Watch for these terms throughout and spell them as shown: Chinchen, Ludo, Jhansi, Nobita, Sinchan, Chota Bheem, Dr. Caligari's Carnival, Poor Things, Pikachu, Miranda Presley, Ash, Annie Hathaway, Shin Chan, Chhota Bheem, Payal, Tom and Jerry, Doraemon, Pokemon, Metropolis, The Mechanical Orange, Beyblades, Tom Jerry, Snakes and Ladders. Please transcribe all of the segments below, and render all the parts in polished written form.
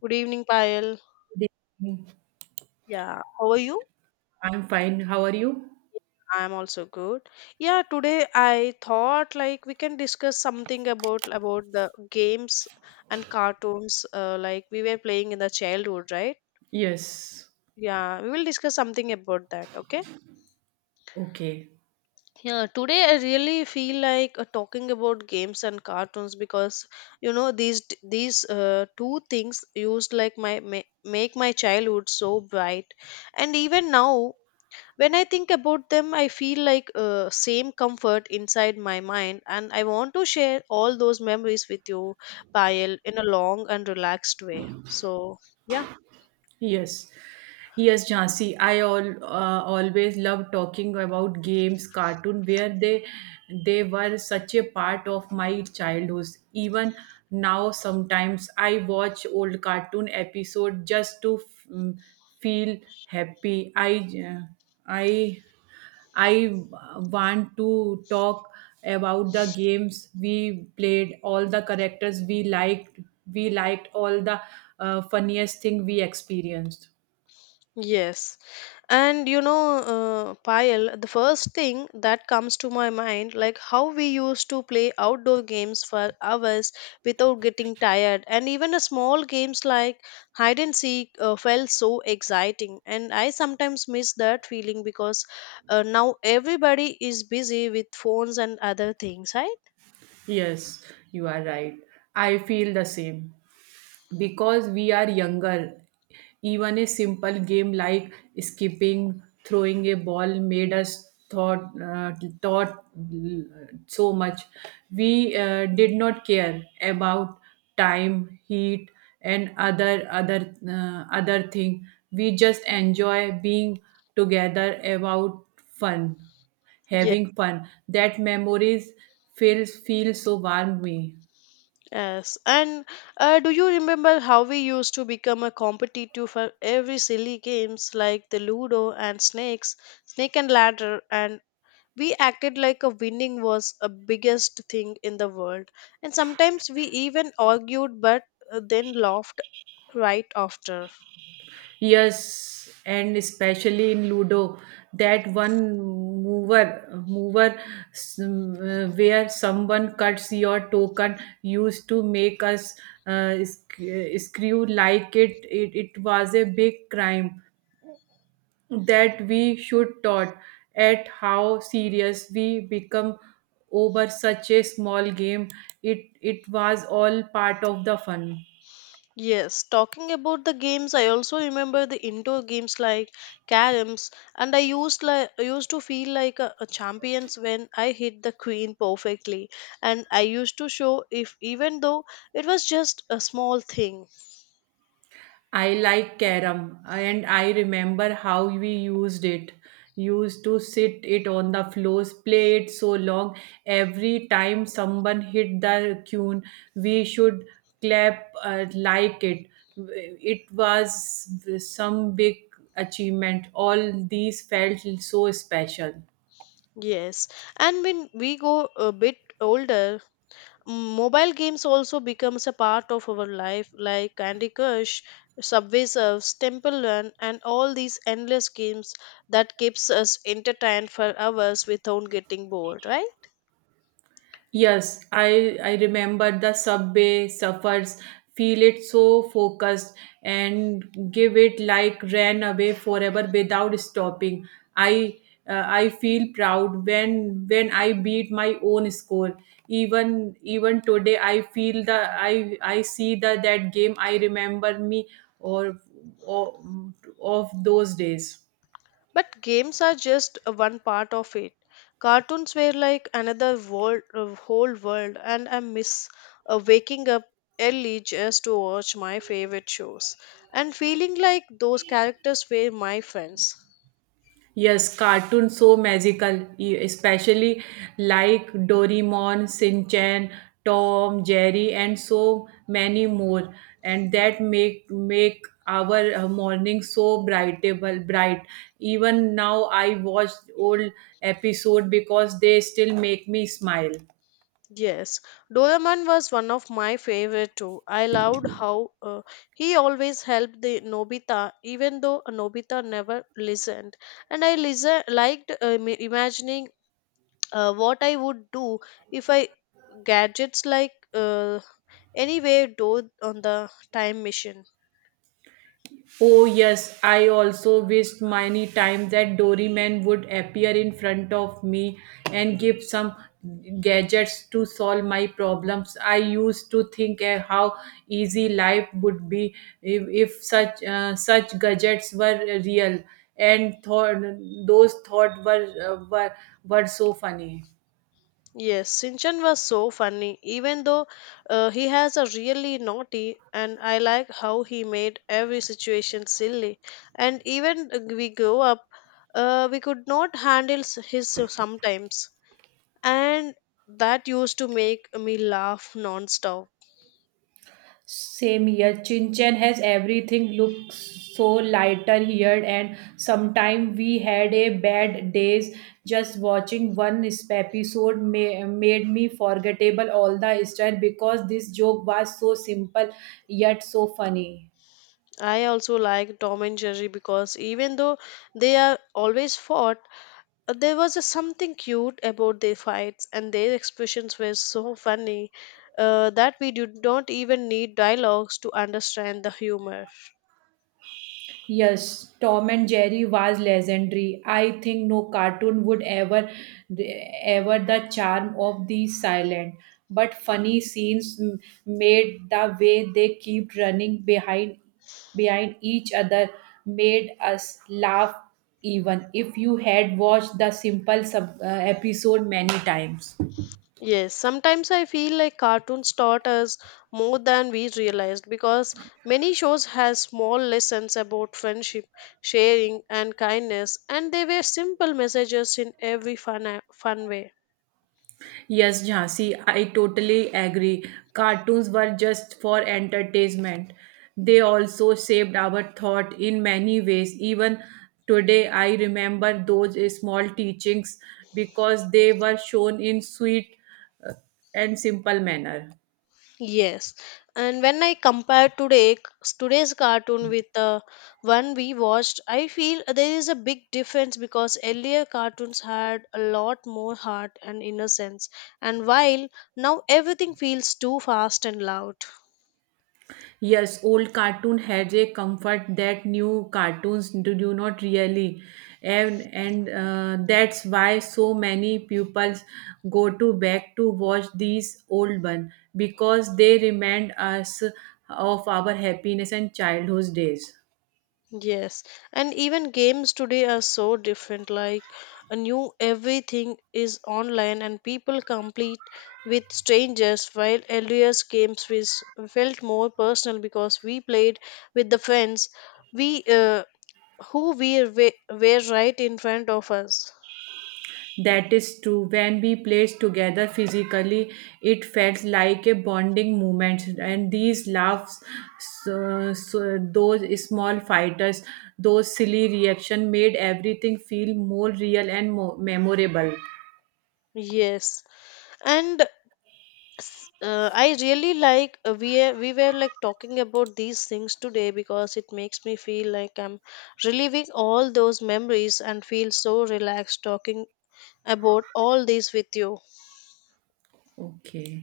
Good evening, Payal. Good evening. Yeah, how are you? I'm fine. How are you? I'm also good. Yeah, today I thought like we can discuss something about the games and cartoons like we were playing in the childhood, right? Yes. Yeah, we will discuss something about that, okay? Okay. Yeah, today I really feel like talking about games and cartoons because you know these two things used like my make my childhood so bright, and even now when I think about them, I feel like same comfort inside my mind, and I want to share all those memories with you, Payal, in a long and relaxed way. So, yeah, Yes. Yes, Jhansi. I all always love talking about games, cartoon, where they were such a part of my childhood. Even now, sometimes I watch old cartoon episode just to mm, feel happy. Uh, I I want to talk about the games we played, all the characters we liked all the funniest thing we experienced. yes. And you know, Payal, the first thing that comes to my mind, like how we used to play outdoor games for hours without getting tired, and even a small games like hide and seek felt so exciting. And I sometimes miss that feeling because now everybody is busy with phones and other things, right? Yes, you are right. I feel the same. Because we are younger, even a simple game like skipping throwing a ball made us thought thought so much. We did not care about time heat and other thing. We just enjoy being together about fun, having fun. That memories feel so warm me. Yes, and do you remember how we used to become a competitive for every silly games like the Ludo and Snakes, Snake and Ladder, and we acted like a winning was a biggest thing in the world. And sometimes we even argued, but then laughed right after. Yes, and especially in Ludo, that one mover where someone cuts your token used to make us screw like it. It was a big crime that we should taught at how serious we become over such a small game. It was all part of the fun. Yes, talking about the games, I also remember the indoor games like caroms, and I used to feel like a champions when I hit the queen perfectly, and I used to show if even though it was just a small thing. I like carom and I remember how we used it. Used to sit it on the floors, play it so long. Every time someone hit the tune, we should clap like it. It was some big achievement. All these felt so special. Yes, and when we go a bit older, Mm, mobile games also becomes a part of our life like Candy Crush, Subway Surfs, Temple Run, and all these endless games that keeps us entertained for hours without getting bored, right? Yes, I remember the subway suffers, feel it so focused and give it like ran away forever without stopping. I I feel proud when I beat my own score. Even even today, I feel the I see the that game. I remember me or, or of those days. But games are just one part of it. Cartoons were like another world whole world and I miss waking up early just to watch my favorite shows and feeling like those characters were my friends. Yes, cartoons so magical, especially like Doraemon, Shin Chan, Tom, Jerry, and so many more. And that make our morning so brightable, bright. Even now, I watch old episode because they still make me smile. Yes, Doraemon was one of my favorite too. I loved how he always helped the Nobita, even though Nobita never listened. And I listen liked im- imagining what I would do if I gadgets like anywhere door on the time machine. Oh yes, I also wished many times that Doryman would appear in front of me and give some gadgets to solve my problems. I used to think eh, how easy life would be if such such gadgets were real, and thought those thoughts were were so funny. Yes, Sinchan was so funny, even though he has a really naughty, and I like how he made every situation silly. And even we grow up, we could not handle his sometimes, and that used to make me laugh non-stop. Same here. Chinchen has everything looks so lighter here and sometimes we had a bad days. Just watching one episode may, made me forgettable all the style because this joke was so simple yet so funny. I also like Tom and Jerry because even though they are always fought, there was a something cute about their fights, and their expressions were so funny that we did not even need dialogues to understand the humor. Yes, Tom and Jerry was legendary. I think no cartoon would ever, ever the charm of the silent but funny scenes made the way they keep running behind each other made us laugh even if you had watched the simple episode many times. Yes, sometimes I feel like cartoons taught us more than we realized because many shows has small lessons about friendship, sharing and kindness and they were simple messages in every fun way. Yes, Jhansi, I totally agree. Cartoons were just for entertainment. They also shaped our thought in many ways. Even today, I remember those small teachings because they were shown in sweet uh, and simple manner. Yes, and when I compare today's cartoon with the one we watched, I feel there is a big difference because earlier cartoons had a lot more heart and innocence, and while now everything feels too fast and loud. Yes, old cartoon had a comfort that new cartoons do not really, and that's why so many pupils go to back to watch these old one because they remind us of our happiness and childhood days. Yes, and even games today are so different. Like a new everything is online, and people compete with strangers. While earlier games was felt more personal because we played with the friends, we who we were right in front of us. That is true. When we played together physically, it felt like a bonding moment. And these laughs, so those small fighters, those silly reactions made everything feel more real and more memorable. Yes, and I really like we were like talking about these things today because it makes me feel like I'm reliving all those memories and feel so relaxed talking about all this with you. Okay.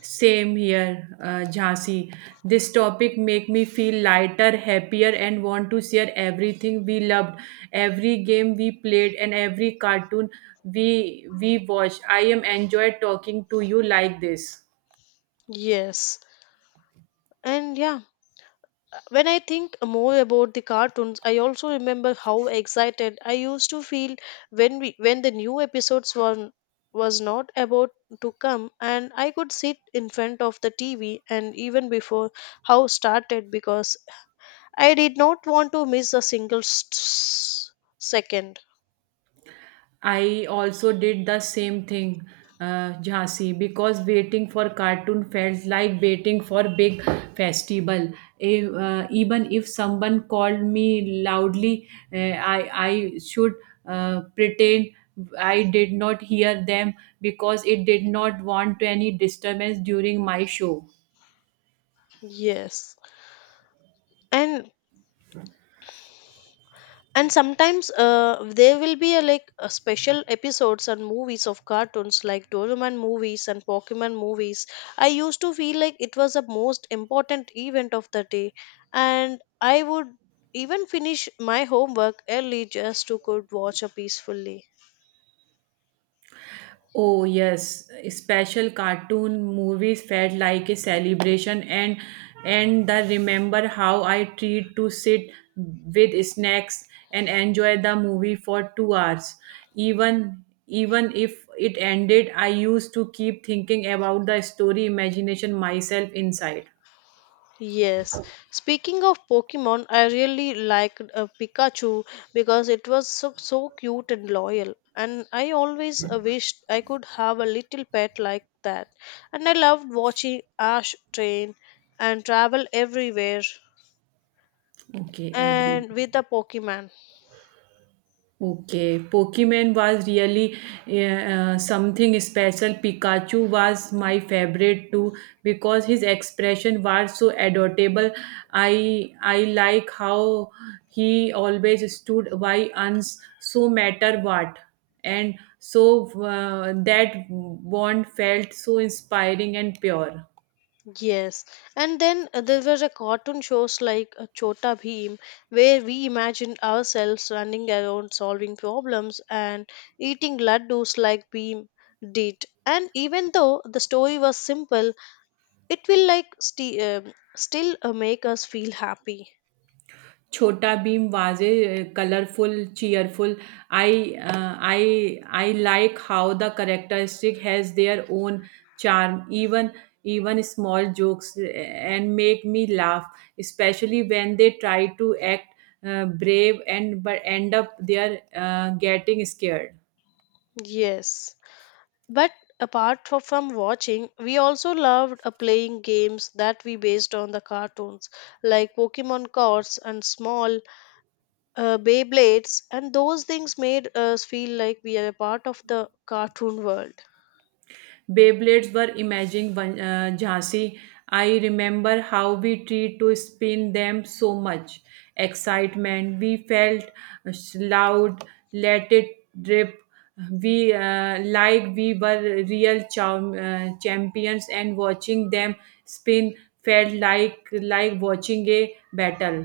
Same here, Jhansi. This topic make me feel lighter, happier, and want to share everything we loved, every game we played, and every cartoon we watched. I am enjoyed talking to you like this. Yes. And yeah, when I think more about the cartoons, I also remember how excited I used to feel when the new episodes were was not about to come and I could sit in front of the TV and even before how started because I did not want to miss a single second. I also did the same thing, Jhansi, because waiting for cartoon felt like waiting for big festival. If, Even if someone called me loudly, I should pretend I did not hear them because it did not want any disturbance during my show. Yes. And sometimes there will be a, like a special episodes and movies of cartoons like Doraemon movies and Pokemon movies. I used to feel like it was the most important event of the day, and I would even finish my homework early just to could watch a peacefully. Oh, yes, special cartoon movies felt like a celebration and the remember how I treat to sit with snacks and enjoy the movie for 2 hours. Even even if it ended, I used to keep thinking about the story imagination myself inside. Yes. Speaking of Pokemon, I really liked Pikachu because it was so, so cute and loyal. And I always wished I could have a little pet like that. And I loved watching Ash train and travel everywhere Okay, every and with the Pokemon. Okay, Pokemon was really something special. Pikachu was my favorite too because his expression was so adorable. I like how he always stood by uns, so matter what, and so that bond felt so inspiring and pure. Yes, and then there was a cartoon shows like Chota Bheem, where we imagined ourselves running around solving problems and eating laddus like Bheem did. And even though the story was simple, it will like still make us feel happy. Chhota Bheem was a colorful, cheerful. I like how the characteristic has their own charm. Even even small jokes and make me laugh, especially when they try to act brave and but end up they are getting scared. Yes, but apart from watching, we also loved playing games that we based on the cartoons, like Pokemon cards and small Beyblades, and those things made us feel like we are a part of the cartoon world. Beyblades were imaging one- Jhansi. I remember how we tried to spin them so much excitement. We felt loud, let it drip. We like we were real champions, and watching them spin felt like watching a battle.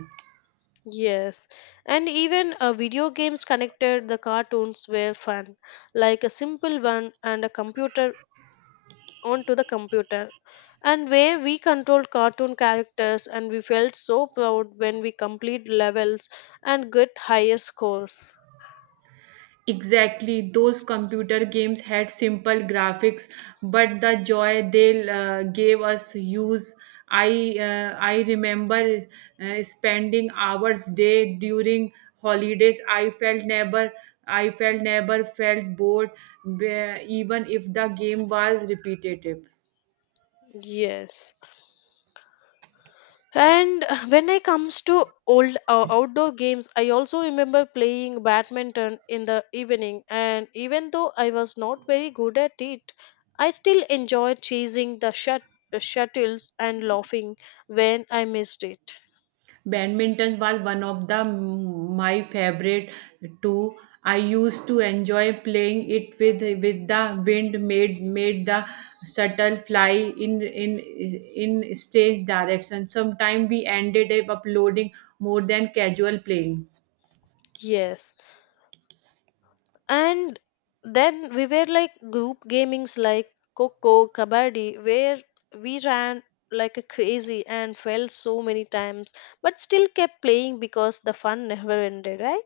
Yes, and even video games connected the cartoons were fun, like a simple one and a computer onto the computer, and where we controlled cartoon characters and we felt so proud when we complete levels and get higher scores. Exactly, those computer games had simple graphics, but the joy they gave us use. I remember spending hours day during holidays. I felt never felt bored, even if the game was repetitive. Yes. And when it comes to old outdoor games, I also remember playing badminton in the evening. And even though I was not very good at it, I still enjoyed chasing the shuttles and laughing when I missed it. Badminton was one of the my favorite too. I used to enjoy playing it with the wind made the shuttle fly in in in stage direction. Sometimes we ended up uploading more than casual playing. Yes. And then we were like group gamings like Coco, Kabaddi, where we ran like a crazy and fell so many times, but still kept playing because the fun never ended, right?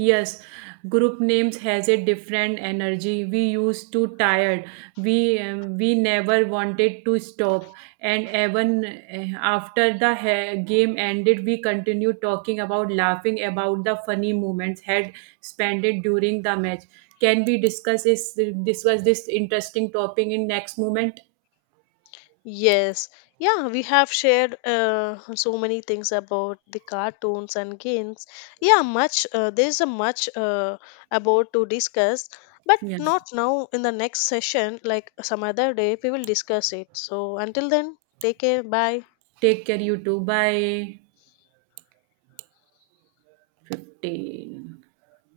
Yes, group names has a different energy. We used to tired. We never wanted to stop. And even after the game ended, we continued talking about laughing about the funny moments had spent it during the match. Can we discuss this interesting topic in next moment? Yes, yeah, we have shared so many things about the cartoons and games. Yeah, much there's a much about to discuss, but Yes. not now. In the next session, like some other day, we will discuss it. So until then, take care. Bye. Take care, you too. Bye. 15.